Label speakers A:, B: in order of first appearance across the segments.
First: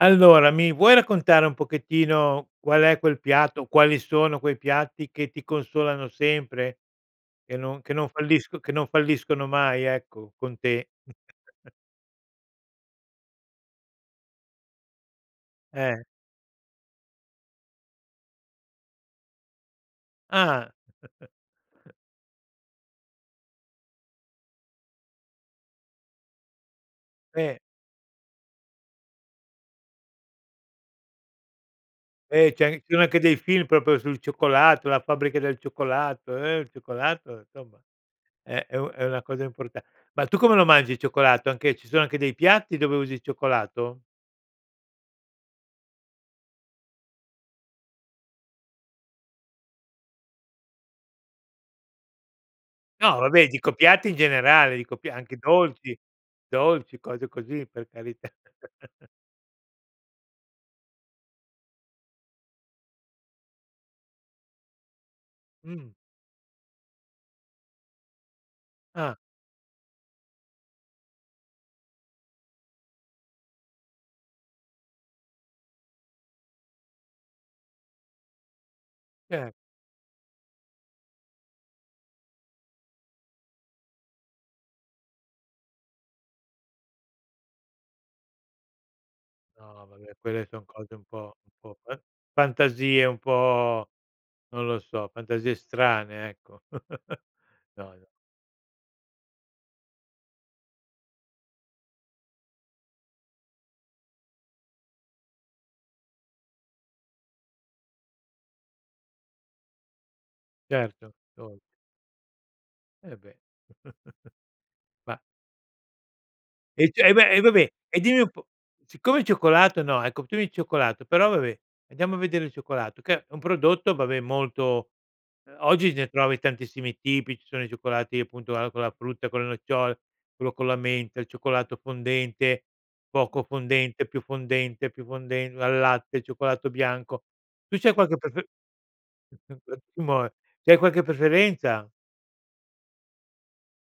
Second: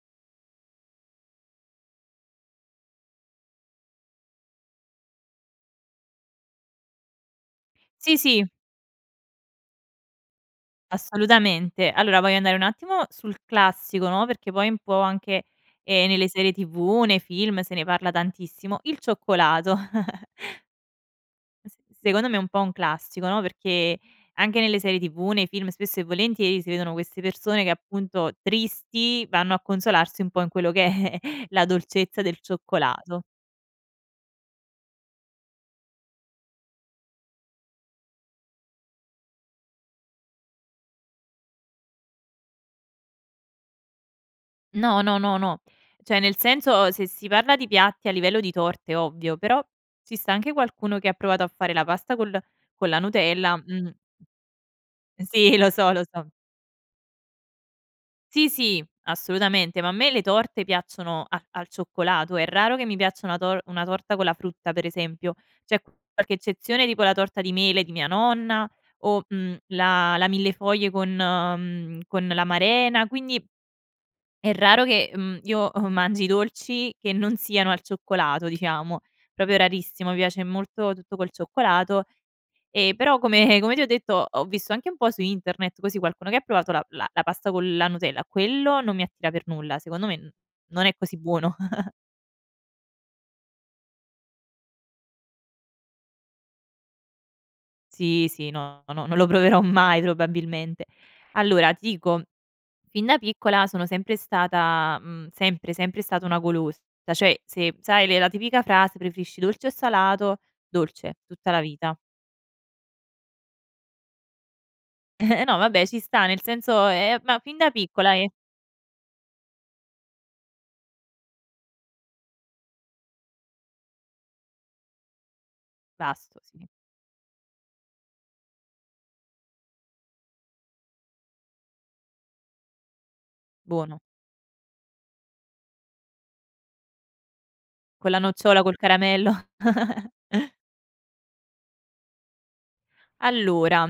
A: Allora, mi vuoi raccontare un pochettino qual è quel piatto, quali sono quei piatti che ti consolano sempre? Che non che non
B: Sì, sì.
A: fallisco che non falliscono mai ecco, con te?
B: Assolutamente. Allora voglio andare un attimo sul classico, no, perché poi un po' anche,
A: Eh.
B: ehm, nelle serie TV, nei film, se ne parla tantissimo: il cioccolato.
A: Ah!
B: S secondo me è un po' un classico, no, perché anche nelle serie TV, nei film, spesso e volentieri si vedono queste
A: Eh.
B: persone che appunto, tristi, vanno a consolarsi un po' in quello che è la dolcezza del
A: Eh, c'è ci sono anche
B: cioccolato.
A: dei film proprio sul cioccolato, "La fabbrica del cioccolato", eh, il cioccolato, insomma è è u è una cosa importa ma tu come lo mangi il cioccolato, anche ci sono anche dei piatti dove usi il cioccolato?
B: No, no, no, no. Cioè, nel senso, ehm, se si parla di piatti a livello di torte, ovvio, però ci sta anche qualcuno che ha provato a fare la pasta col con la
A: No vabbè,
B: Nutella,
A: dico
B: mh.
A: piatti in generale, dico pia anche
B: Sì, lo so,
A: dolci
B: lo so.
A: dolci, cose così, per carità.
B: Sì sì. Assolutamente. Ma a me le torte piacciono a al cioccolato. È raro che mi piaccia una tor una torta con la frutta per esempio. C'è
A: Mh.
B: qualche eccezione, tipo la torta di mele di mia nonna
A: Ah.
B: o, mhmm, la la millefoglie con mhmm, con l'amarena; quindi è raro che, mhmm, io, uhm, mangi i dolci che non siano al cioccolato diciamo,
A: Cer
B: proprio rarissimo. Mi piace molto tutto col cioccolato. E però come come ti ho detto, ho visto anche un po' su internet così, qualcuno che ha provato la la la pasta con la Nutella, quello non mi attira per nulla
A: No,
B: secondo me
A: vabbè
B: no
A: quelle son
B: non è
A: cose un
B: così
A: po' un
B: buono.
A: po' fan fantasie un po' non lo so, fantasie strane, ecco. No, no.
B: Sì, sì, no, no, no, non lo proverò mai probabilmente. Allora, ti dico, fin da piccola sono sempre stata, mhmm, sempre, sempre stata una golosa. Da cioè, se sai le la tipica frase "preferisci dolce o salato":
A: Certo.
B: dolce, tutta la
A: Dol
B: vita.
A: Eh beh. Ma
B: No vabbè, ci sta nel senso
A: I c eh
B: ehm,
A: beh,
B: ma
A: e
B: fin da
A: vabbè, e
B: piccola
A: dimmi un po' siccome il cioccolato no, ecco tu il cioccolato, però vabbè, andiamo a vedere il cioccolato che è un prodotto, vabbè molto ehm, oggi ne trovi
B: Vasto sì.
A: tantissimi tipi, ci sono i cioccolati appunto a con la frutta, con le nocciole, quello con la menta, il cioccolato fondente, poco
B: Buono.
A: fondente, più fondente, più fonden al latte, cioccolato bianco. Tu c'hai
B: Con
A: qualche
B: la
A: pref
B: nocciola, col caramello.
A: [unintelligible] c'hai qualche preferenza?
B: Allora,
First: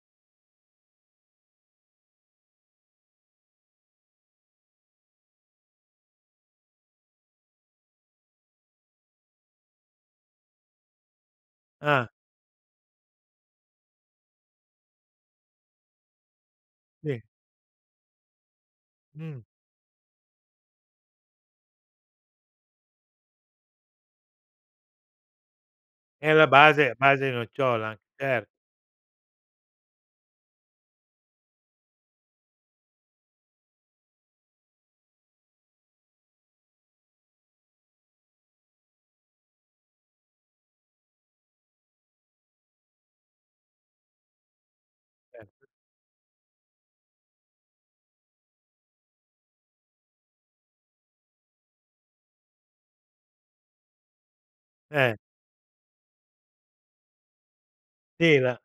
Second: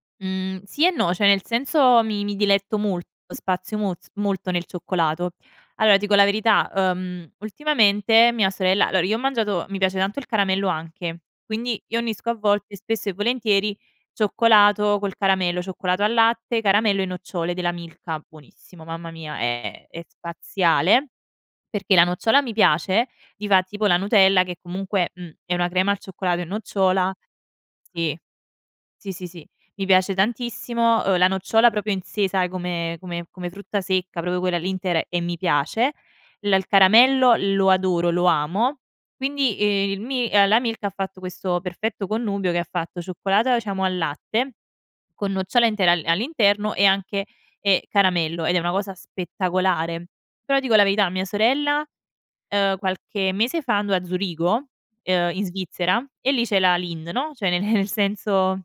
B: mhmm, sì e no, cioè nel senso mi mi diletto molto, spazio mol molto nel cioccolato. Allora, dico la verità: ehm, ultimamente mia sorella allora io ho mangiato mi piace tanto il caramello anche, quindi io
A: Ah.
B: unisco a volte, spesso e volentieri, cioccolato col caramello, cioccolato al latte, caramello e
A: Sì.
B: nocciole della Milka. Buonissimo, mamma mia,
A: Mh.
B: è è è spaziale. Perché la nocciola mi piace, ti fa tipo la Nutella che comunque, mhmm, è una crema al
A: È
B: cioccolato e
A: la base a
B: nocciola.
A: base nocciola,
B: Sì.
A: cer
B: Sì, sì, sì, mi piace tantissimo, ehm, la nocciola proprio in sè sai come come come frutta secca, proprio quella lì intera e mi piace. L il caramello lo adoro, lo amo. Quindi, ehm, il mi ehm, la Milka ha fatto questo perfetto connubio che ha fatto cioccolata diciamo al latte, con nocciole
A: [unintelligible]
B: intera a all'interno e anche, ehm, caramello, ed è una cosa spettacolare. Però dico la verità a mia sorella, ehm, qualche mese fa andò a Zurigo,
A: Eh.
B: ehm, in Svizzera e lì c'è la Lindt, no. Cioè, nel
A: Sì la
B: senso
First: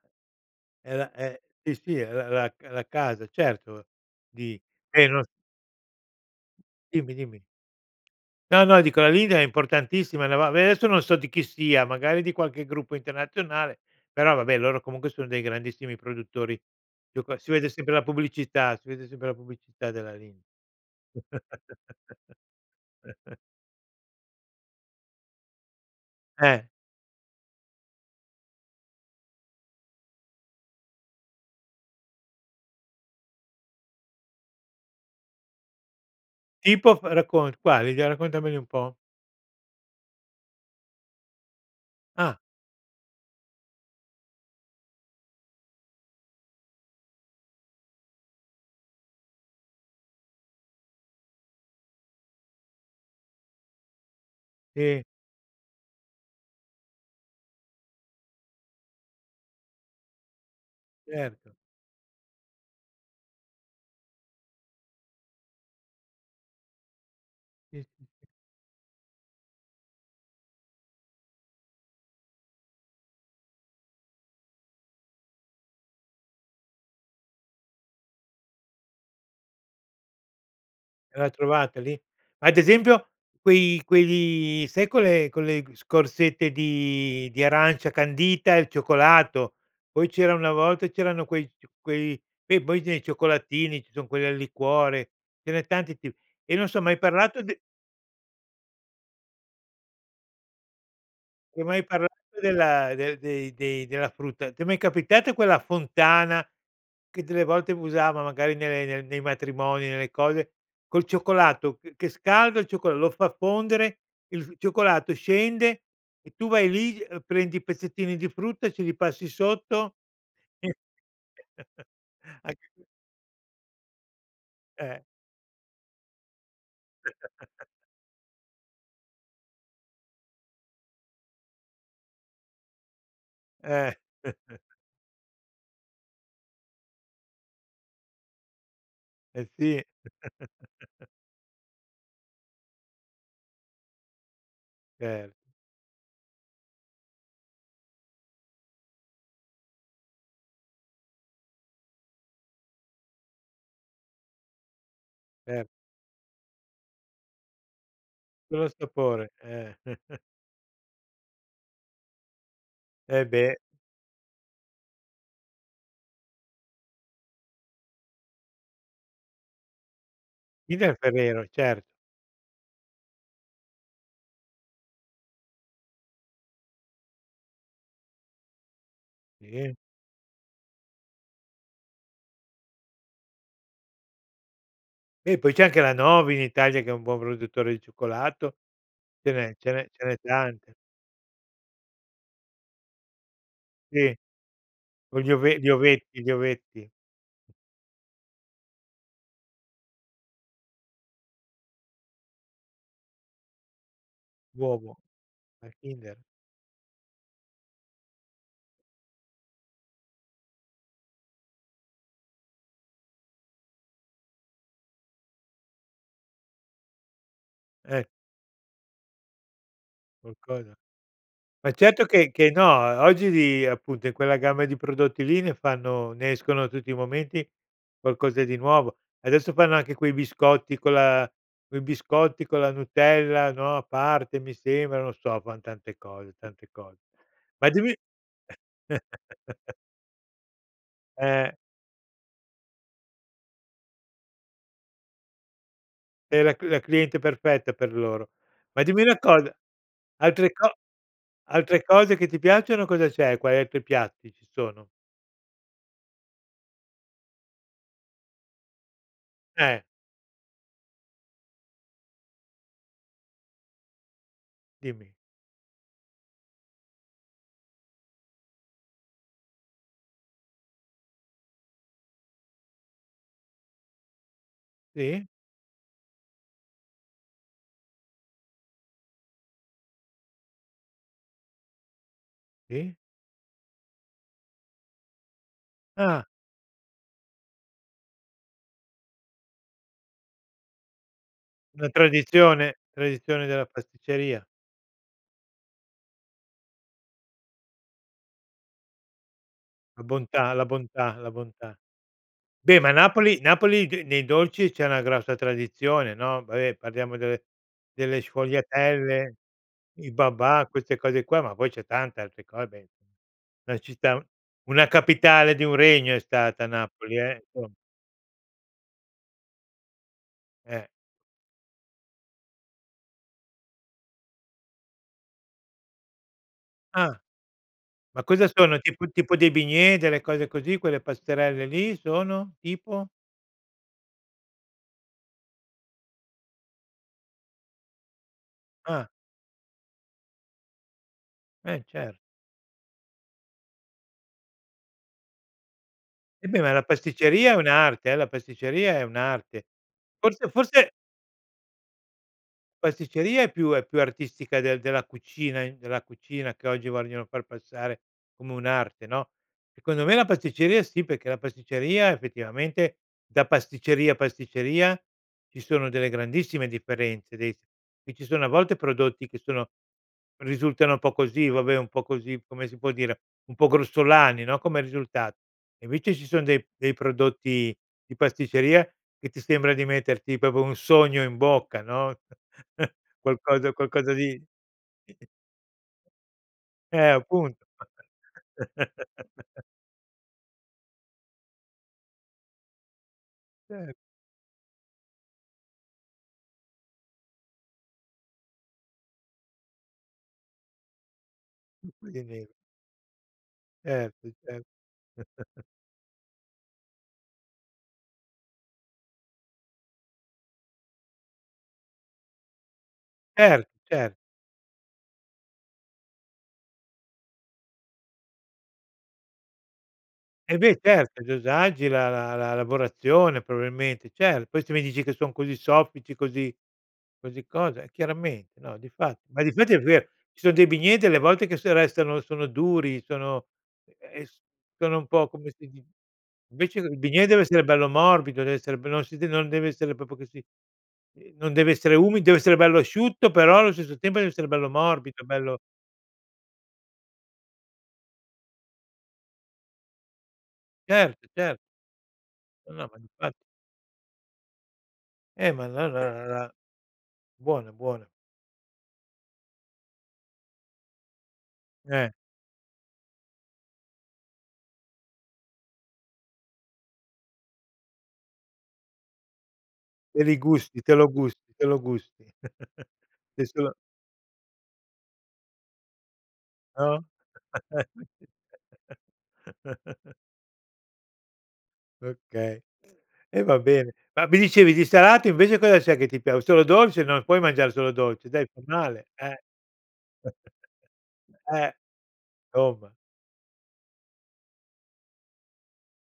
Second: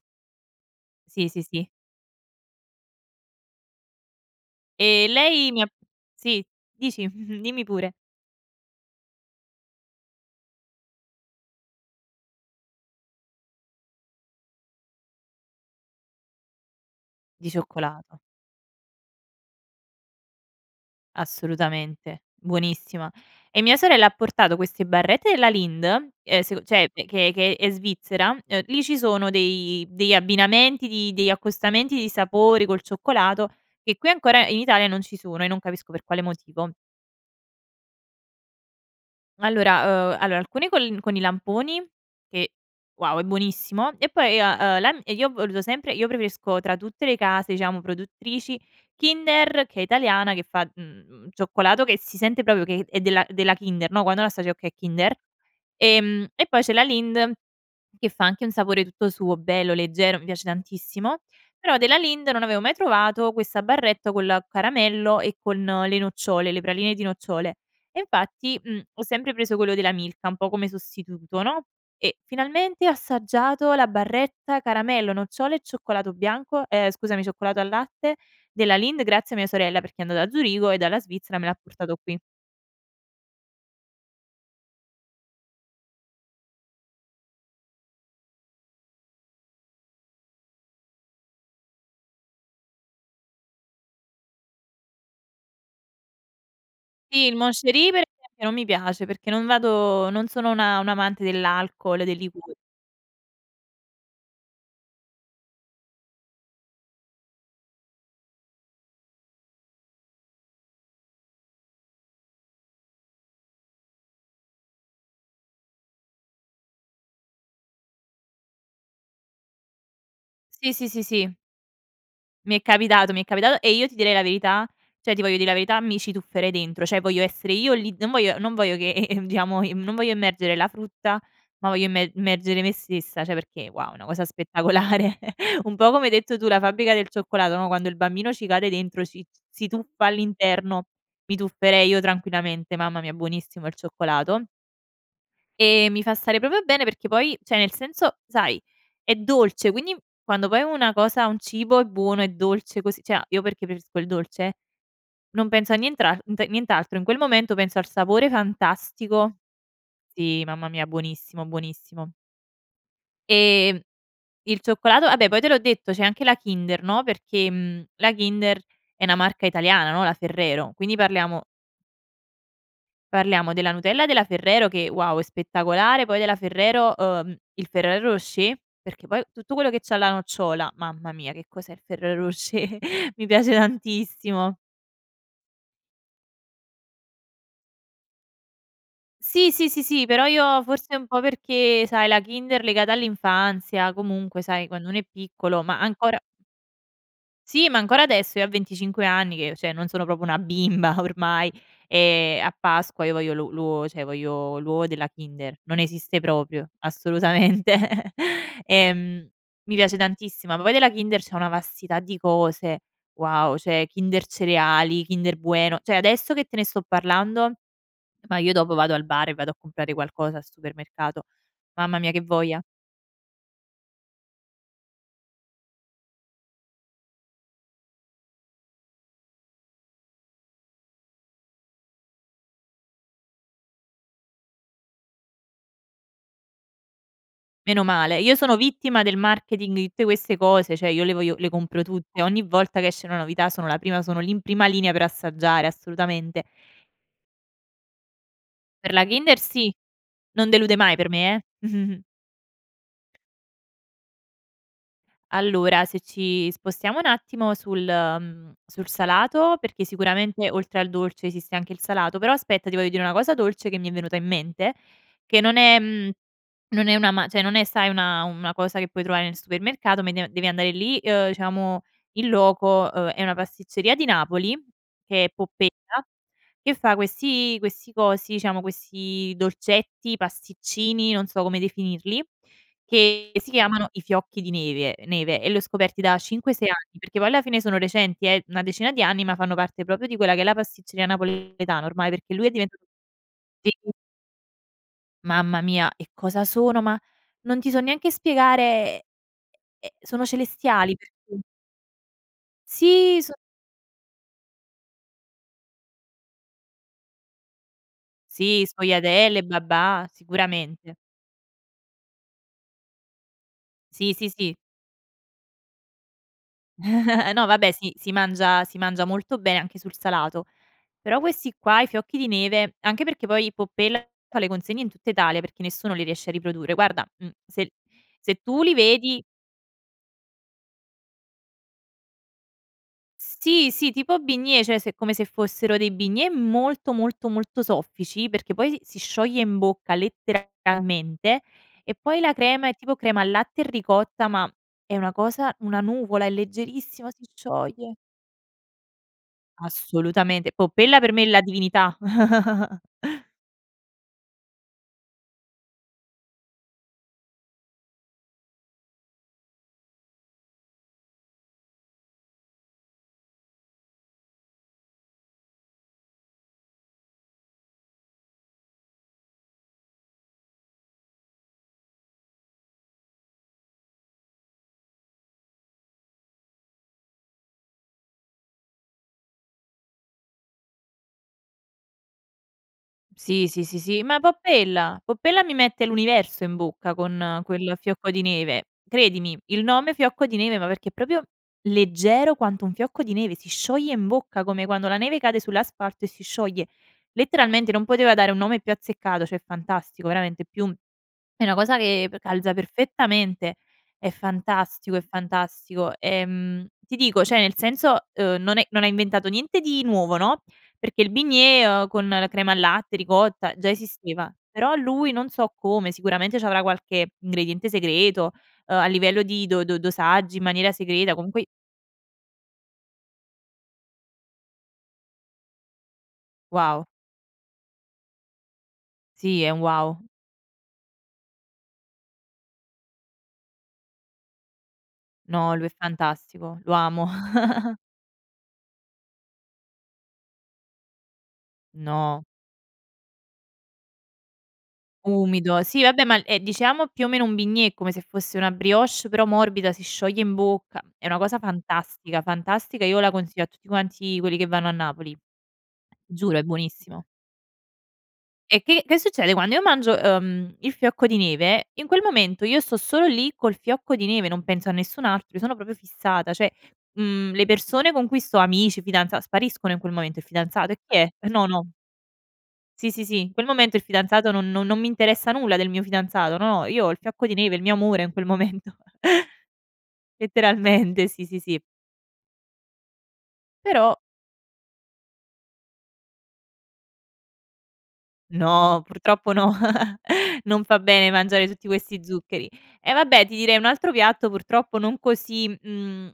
A: è la
B: Sì,
A: è
B: sì, sì.
A: sì, sì, la la c la casa, certo, di si,
B: E
A: no s
B: lei mi ha sì dici
A: Dimmi,
B: mh-mh,
A: dimmi.
B: dimmi pure.
A: No, no, dico la Lindt è importantissima no, va ve adesso, non so di chi sia, magari di qualche gruppo internazionale, però vabbè loro comunque sono dei grandissimi produttori, ciocoa
B: Di
A: si vede sempre la
B: cioccolato.
A: pubblicità, si vede sempre la pubblicità della Lindt.
B: Assolutamente, buonissima. E mia sorella ha portato queste barrette della Lindt, ehm, s
A: Eh.
B: cioè, che che è Svizzera. Ehm, lì ci sono dei degli abbinamenti di degli accostamenti di sapori col cioccolato che qui ancora in Italia non ci sono e non capisco per quale motivo.
A: Tipo, fe raccont quali, dai raccontameli un po'.
B: Allora ehm, allora alcuni col con i lamponi
A: Ah.
B: che, wow, è buonissimo; e poi io ho, ehm, la n e io ho voluto sempre io preferisco tra tutte le case diciamo produttrici Kinder, che è italiana che fa, mhmm, cioccolato che si sente proprio che è è della della Kinder, no. Quando la assaggi, "okay è
A: Sì.
B: Kinder". Ehm, e poi c'è la Lindt che fa anche un sapore tutto suo, bello, leggero, mi piace tantissimo.
A: Certo.
B: Però della Lindt non avevo mai trovato questa barretta col caramello e con le nocciole, le praline di nocciole.
A: Sì
B: E
A: sì sì.
B: infatti, mhmm, ho sempre preso quello della Milka, un po' come sostituto, no. E finalmente ho assaggiato la barretta caramello, nocciole e cioccolato bianco, ehm, scusami cioccolato al latte della Lindt grazie a mia sorella, perché è andato da Zurigo e dalla
A: E l'ha
B: Svizzera me l'ha
A: trovata
B: portato
A: lì?
B: qui.
A: Ad esempio, quei quegli sai quelle- quelle scorzette di di arancia candita e il cioccolato. Poi c'era una volta c'erano quei c quei poi quei cioccolatini, ci son quelli al liquore, ce n'è tanti ti e non so hai mai
B: Sì, il
A: parlato d
B: Moncherie perchè non mi piace, perché non vado non sono una un amante
A: Ti ho mai
B: dell'alcol e
A: parlato
B: del liquo
A: della del dei dei della frutta? Ti è mai capitato quella fontana, che delle volte usavano magari nelle nei nei matrimoni, nelle cose, col cioccolato che che scaldo il cioccol lo fa fondere, il cioccolato scende e tu vai lì, ehm, prendi pezzettini di frutta e ce li passi sotto.
B: Sì, sì, sì, sì. Mi è
A: [unintelligible]
B: capitato, mi è capitato, e io ti direi la verità
A: Eh.
B: cioè, ti voglio dire la verità: mi ci tufferei dentro. Cioè voglio essere io lì non voglio non voglio che diciamo in mhmm, non voglio immergere la frutta ma voglio immer immergere me stessa, cioè perché, wow,
A: Eh.
B: è una cosa spettacolare. Un po' come hai detto tu, la fabbrica del cioccolato no, quando il bambino ci cade dentro, ci
A: Eh
B: si
A: sì.
B: tuffa all'interno, mi tufferei io tranquillamente. Mamma mia, buonissimo il cioccolato.
A: Cer
B: Ehm, mi fa stare proprio bene perché poi cioè nel senso, sai è dolce quindi quando poi una cosa, un cibo è buono, è dolce così cioè a io perché preferisco il dolce non
A: Eh.
B: penso a nientrante nient'altro. In quel momento penso al sapore
A: Solo al sapore,
B: fantastico.
A: eh.
B: Sì, mamma mia, buonissimo, buonissimo.
A: Eh beh.
B: Ehm, il cioccolato vabbè poi te l'ho detto, c'è anche la Kinder no, perché, mhmm la Kinder è una marca italiana no, la Ferrero.
A: Kinder
B: Quindi
A: e
B: parliamo
A: Ferrero, cert
B: parliamo della Nutella della Ferrero che, wow, è spettacolare. Poi della Ferrero, uhm, il Ferrero Rocher, perché poi tutto quello
A: Sì.
B: che c'ha la nocciola, mamma mia, che cos'è il Ferrero Rocher, mi piace tantissimo!
A: Beh poi c'è anche la Novi in Italia che è un buon produttore di cioccolato. Ce
B: Sì,
A: n'è
B: sì,
A: ce
B: sì,
A: n'è ce
B: sì,
A: n'è
B: però io
A: tante.
B: forse un po' perché sai, la Kinder legata all'infanzia,
A: Sì,
B: comunque sai, quando uno è
A: con gli ove
B: piccolo,
A: gli
B: ma ancora
A: ovetti, gli ovetti.
B: Sì, ma ancora adesso io a 25 anni che cioè, non sono proprio una bimba ormai, ehm, a Pasqua io voglio lu l'uovo, cioè voglio l'uovo
A: Uovo,
B: della Kinder.
A: la
B: Non
A: Kinder.
B: esiste proprio. Assolutamente. Ehm, mi piace tantissimo, ma poi della Kinder c'è una vastità di cose: wow, cioè Kinder Cereali, Kinder Bueno; cioè, adesso che te ne sto parlando
A: Eh.
B: ma io dopo vado al bar e vado a comprare qualcosa al
A: Qualcosa.
B: supermercato,
A: Ma
B: mamma
A: certo
B: mia che
A: che che no,
B: voglia.
A: o oggi di appunto in quella gamma di prodotti lì ne fanno ne escono tutti i momenti qualcosa di nuovo. Adesso fanno anche quei biscotti con la quei biscotti con la Nutella no, a parte mi sembra, non so, fan tante cose, tante cose. Ma
B: Meno
A: dimmi
B: male, io sono vittima del marketing di tutte queste cose. Cioè, io le voglio le
A: Eh.
B: compro tutte, ogni volta che esce una novità sono la prima, sono lì in prima linea per assaggiare,
A: Sei
B: assolutamente.
A: la cl la cliente perfetta per loro. Ma
B: Per
A: dimmi
B: la
A: una
B: Kinder
A: cosa.
B: sì. Non
A: Altre co
B: delude mai per me, eh.
A: altre cose che ti piacciono, cosa c'è quali altri piatti ci sono?
B: Allora, se ci spostiamo un attimo sul ehm, sul salato
A: Eh.
B: perché, sicuramente oltre al dolce esiste anche il salato, però aspetta ti voglio dire una cosa dolce che mi è venuta in mente,
A: Dimmi.
B: che non è mhmm, non è una ma cioè non è sai una una cosa che puoi trovare nel supermercato ma de devi andare lì, ehm, diciamo in loco: ehm, è una pasticceria di Napoli, che
A: Sì.
B: è Poppella e che fa questi questi cosi, diciamo questi dolcetti, pasticcini, non so come definirli
A: Sì.
B: che si chiamano i fiocchi di neve neve e li ho scoperti da
A: Ah.
B: 5, 6 anni, perché poi alla fine sono recenti, è una decina di anni ma fanno parte proprio di quella che è la pasticceria napoletana
A: Una
B: ormai perché lui è diventa
A: tradizione tradizione della
B: [unintelligible]
A: pasticceria.
B: Mamma mia e cosa sono! Ma non ti so neanche spiegare, ehm ehm,
A: La
B: sono
A: bontà, la
B: celestiali!
A: bontà, la
B: [unintelligible]
A: bontà. Beh, ma
B: Sì, son
A: Napoli napoli ghe nei dolci c'è una grossa tradizione, no. Vabbè parliamo delle delle
B: Sì
A: sfogliatelle,
B: sfogliatelle, babà,
A: i babà,
B: sicuramente.
A: queste cose qua ma poi c'è tanta altre cose, beh ci
B: Sì
A: sta.
B: sì sì.
A: Una capitale di un regno è stata Napoli eh.
B: No vabbè,
A: Insom
B: si si mangia si mangia molto be anche sul salato.
A: Eh.
B: Però questi qua, i fiocchi di neve anche perché poi Poppella fa le consegne in tutta Italia, perché nessuno li riesce a riprodurre; guarda,
A: Ah.
B: mhmm, se
A: Ma
B: se
A: cosa
B: tu li
A: sono tipo
B: vedi
A: tipo dei bignè, delle cose così, quelle pasterelle lì sono? Tipo?
B: Sì, sì, tipo bignè, cioè se è come se fossero dei bignè molto, molto, molto soffici, perché poi si si
A: Ah.
B: scioglie in bocca letteralmente
A: Eh
B: e
A: cer
B: poi la crema è tipo crema al latte e ricotta, ma è una cosa, una nuvola, è
A: E beh ma la
B: leggerissima, si
A: pasticceria è
B: scioglie.
A: un'arte eh, la pasticceria è un'arte. Forse,
B: Assolutamente.
A: forse
B: Poppella per me è la divinità.
A: pasticceria è più è più artistica del della cucina in della cucina che oggi vogliono far passare come un'arte, no. Secondo me la pasticceria sì, perché la pasticceria effettivamente, da pasticceria pasticceria, ci sono delle grandissime differenze dei s qui ci sono a volte prodotti che sono risultano un po' così, vabbè un po' così, come si può dire, un po' grossolani, no, come risulta e invece ci son dei dei prodotti di pasticceria che ti sembra di metterti proprio un sogno in bocca, no.
B: Sì, sì,
A: Qualcosa
B: sì,
A: qualcosa
B: ma
A: di
B: Poppella
A: di e
B: Poppella mi mette l'universo in bocca
A: Eh
B: con
A: appunto.
B: quel fiocco di neve, credimi. Il nome fiocco di neve ma perché proprio leggero quanto un fiocco di neve. Si
A: Ce
B: scioglie in bocca come quando la neve cade sull'asfalto e si scioglie, letteralmente non poteva dare un nome più azzeccato, cioè fantastico veramente più è una cosa che p
A: [unintelligible]
B: calza perfettamente, è
A: Certo, cer
B: fantastico, è fantastico. Ehm, ti dico, cioè nel senso, uhm, non è non ha inventato niente di nuovo, no, perché il bignè, ehm, con la crema al latte, ricotta
A: Cer
B: già
A: cer
B: esisteva. Però lui, non so come, sicuramente c'avrà qualche ingrediente segreto, ehm, a livello di do do dosaggi in
A: Eh
B: maniera
A: beh
B: segreta,
A: certo, i
B: comunque
A: dosaggi, la la la lavorazione probabilmente, certo. Questi mi dici che son così soffici, così
B: Wow.
A: così cosa, eh chiaramente no di fa
B: Sì
A: ma di
B: è
A: fatti è vero:
B: wow.
A: ci son dei bignè delle volte che se restano sono duri, sono ehm, sono un po' come
B: No, lui
A: si
B: è
A: di
B: fantastico. Lo
A: invece il
B: amo.
A: bignè deve essere bello morbido, deve essere be non si de non deve essere proprio che si ehm, non deve essere umido,
B: No.
A: deve essere bello asciutto però allo stesso tempo deve essere bello morbido, bello
B: Umido. Si vabbè, ma è diciamo più o meno un bignè, come se fosse una brioche però morbida, si scioglie in bocca, è una
A: Certo,
B: cosa
A: cer
B: fantastica
A: No,
B: fantastica,
A: no, ma
B: io la
A: infa
B: consiglio a tutti quanti quelli che vanno a Napoli.
A: Eh ma la la la
B: Giuro, è
A: la
B: buonissimo
A: buona, è buona.
B: E che che succede quando io mangio, ehm, il fiocco di neve: in quel
A: Eh.
B: momento io sto solo lì col fiocco di neve, non penso a nessun altro, io sono proprio fissata, cioè, mhmm, le persone con cui sto amici, fidanza spariscono in quel momento.
A: Te
B: Il
A: li
B: fidanzato? E
A: gusti, te
B: chi
A: lo
B: è?
A: gus
B: No,
A: te
B: no.
A: lo gusti.
B: Sì, sì, sì, in
A: Sì
B: quel
A: solo
B: momento il fidanzato non no non mi interessa nulla del mio fidanzato, no. Io ho il
A: No?
B: fiocco di neve, il mio amore in quel momento. Letteralmente, sì, sì, sì.
A: Okay. E va bene,
B: Però
A: ma mi dicevi di salato invece cosa c'è che ti pia solo dolce, non puoi mangiare solo dolce dai, fa
B: No,
A: male,
B: purtroppo
A: eh.
B: no. Non fa bene mangiare tutti
A: Eh,
B: questi zuccheri. E
A: somma.
B: vabbè ti direi un altro piatto, purtroppo non così, mhmm,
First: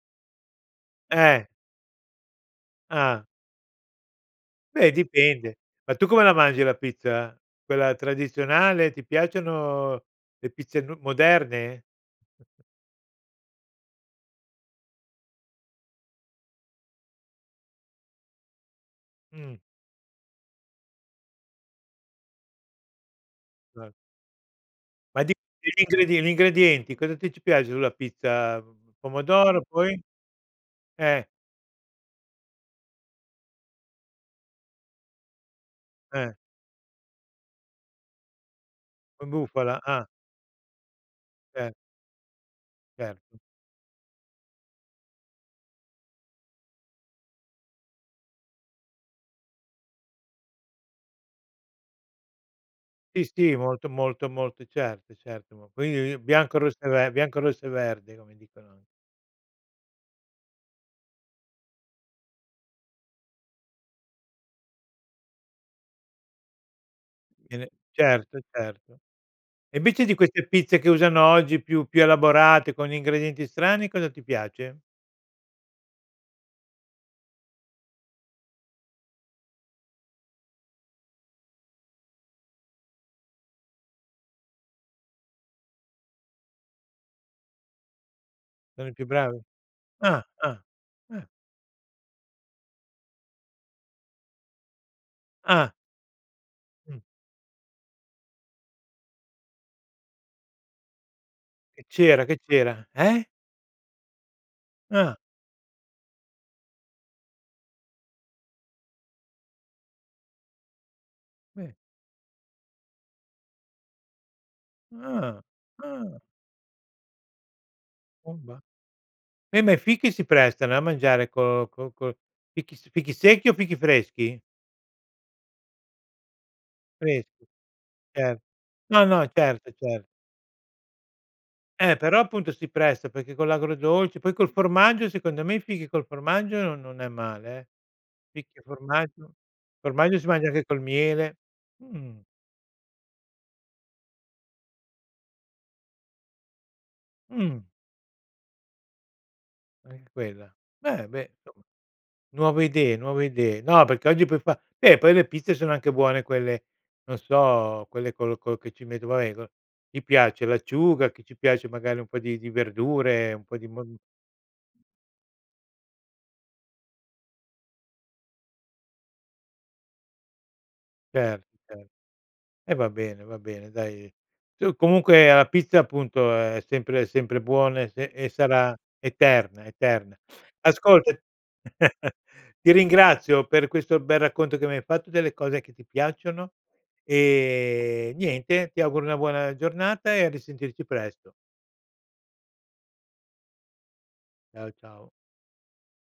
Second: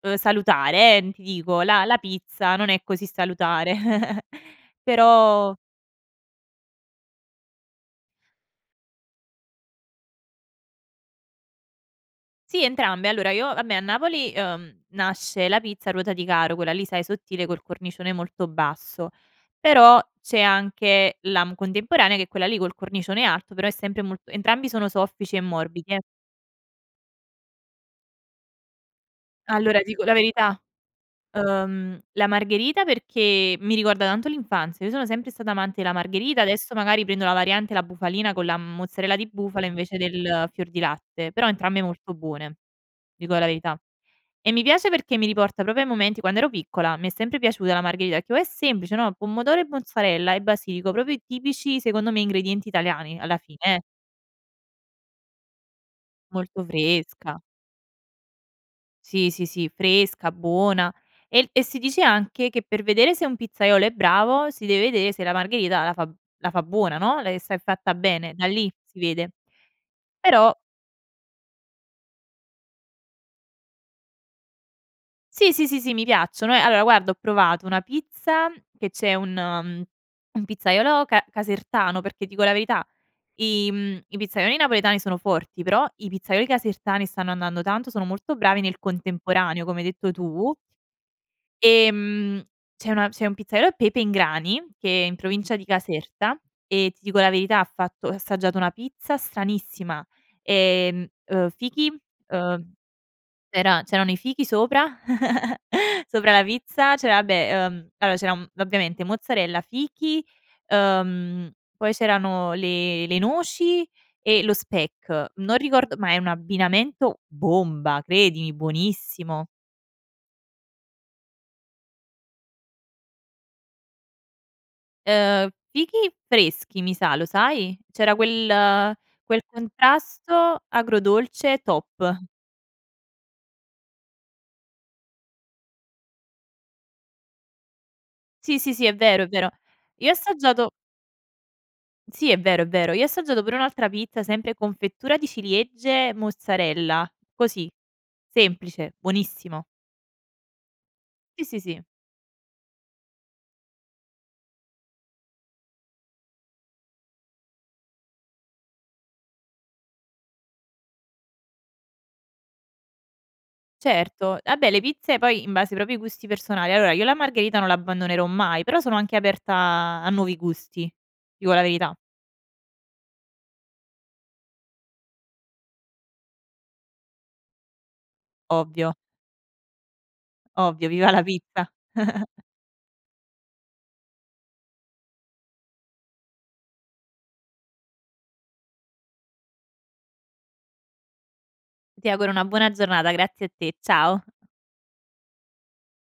B: ehm, salutare eh, mhmm, ti
A: Eh.
B: dico la la pizza non è così
A: Ah.
B: salutare.
A: Beh
B: Però
A: dipende. Ma tu come la mangi la pizza? Quella tradizionale, ti piacciono le pizze n moderne?
B: Sì entrambe, allora io vabbè a Napoli, ehm, nasce la pizza ruota di caro, quella lì sai sottile, col cornicione molto basso.
A: Mh.
B: Però c'è anche la, mhmm, contemporanea, che è quella lì col cornicione alto però è
A: [unintelligible]
B: sempre mol entrambi sono
A: Ma di
B: soffici e
A: gli gli
B: morbide.
A: ingredie gli ingredienti, cosa ti ci piace sulla pizza, mhmm, pomodoro
B: Allora, ti
A: poi?
B: dico la verità:
A: Eh.
B: ehm, la Margherita perché mi ricorda tanto l'infanzia. Io sono sempre stata amante della
A: Eh.
B: Margherita, adesso magari prendo la variante, la bufalina con la mozzarella
A: La
B: di bufala
A: bufala,
B: invece
A: ah.
B: del fior di latte, però
A: Ce
B: entrambe molto buone. Ti dico
A: Certo.
B: la verità. E mi piace perché mi riporta proprio ai momenti quando ero piccola, mi è sempre piaciuta la margherita e che però è semplice, no. Pomodoro e mozzarella e basilico, proprio i tipici secondo me ingredienti italiani
A: Sì,
B: alla
A: sì,
B: fine, eh.
A: molto, molto, molto certo, certo. Ma quindi bianco,
B: Molto
A: rosse e ve bianco,
B: fresca.
A: rosse e verdi, come dicono a
B: Sì, sì, sì fresca, buona. El e si dice anche che per vedere se un pizzaiolo è bravo, si deve vedè se la margherita la fa la fa buona, no. Lei se è
A: Bene.
B: fatta bene.
A: Certo,
B: Da lì
A: certo.
B: si vede.
A: E invece di queste
B: Però
A: pizze che usano oggi più più elaborate, con gli ingredienti strani, cosa ti piace?
B: Sì, sì, sì, sì, mi piacciono eh, allora guarda ho provato una pizza che c'è un mhmm, un pizzaiolo ca casertano perché dico la verità i mhmm, i pizzaioli napoletani sono forti, però i pizzaioli casertani stanno andando tanto, sono molto bravi nel
A: Sono i più bravi?
B: contemporaneo, come hai detto
A: Ah,
B: tu.
A: ah, ah.
B: Ehm, c'è una c'è un pizzaiolo, Pepe in grani, che è in provincia di
A: Ah.
B: Caserta, e
A: Mh.
B: ti dico la verità ha fatto ho assaggiato una pizza stranissima. Ehm, uhm,
A: Che
B: fichi,
A: c'era, che
B: ehm,
A: c'era? Eh?
B: c'era c'erano i fichi sopra,
A: Ah.
B: sopra la pizza, c'era vabbè ehm, allora c'era, mhmm, ovviamente mozzarella, fichi, ehm,
A: Eh.
B: poi c'erano le le noci e lo speck.
A: Ah,
B: Non ricordo ma è
A: ah.
B: un abbinamento bomba, credimi
A: Bomba.
B: buonissimo.
A: Eh, ma i fichi si prestano eh, a mangiare col col col fichi s fichi secchi o fichi freschi?
B: Ehm, fichi freschi mi sa, lo
A: Freschi.
B: sai. C'era
A: Cer
B: quel
A: no, no,
B: quel
A: certo, cer
B: contrasto agrodolce
A: Eh, però
B: top.
A: appunto si presta, perché con l'agrodolce, poi col formaggio, secondo me i fichi col formaggio non non è male, eh. Fichi
B: Sì,
A: e
B: sì, sì, è vero, è
A: formaggio.
B: vero. Io ho
A: Formaggio si mangia anche
B: assaggiato
A: col miele. Mh.
B: Sì, è vero, è vero, io ho assaggiato pure un'altra pizza, sempre confettura di ciliegie, mozzarella.
A: Mh.
B: Così, semplice, buonissimo.
A: Anche quella. Beh, beh,
B: Sì sì
A: insomma;
B: sì.
A: nuove idee, nuove idee. No, perché oggi puoi fa beh, poi le pizze sono anche buone quelle non so, quelle col col che ci metto vabbè co gli piace l'acciuga, che ci piace magari un po' di di verdure, un po' di mon
B: Certo, vabbè le pizze poi in base ai propri gusti personali. Allora, io la Margherita non l'abbandonerò mai però sono anche aperta a nuovi gusti, ti
A: Certo,
B: dico la
A: cer
B: verità.
A: e va bene, va bene dai. Tu comunque la pizza appunto, è sempre è sempre buona e se e sarà
B: Ovvio.
A: eterna, eterna.
B: Ovvio, viva
A: Ascolta
B: la pizza.
A: ti ringrazio per questo bel racconto che mi hai fatto delle cose che ti piacciono, e niente ti auguro una buona giornata e a risentirci presto.
B: Ti auguro una buona giornata. Grazie a te. Ciao.
A: Ciao, ciao.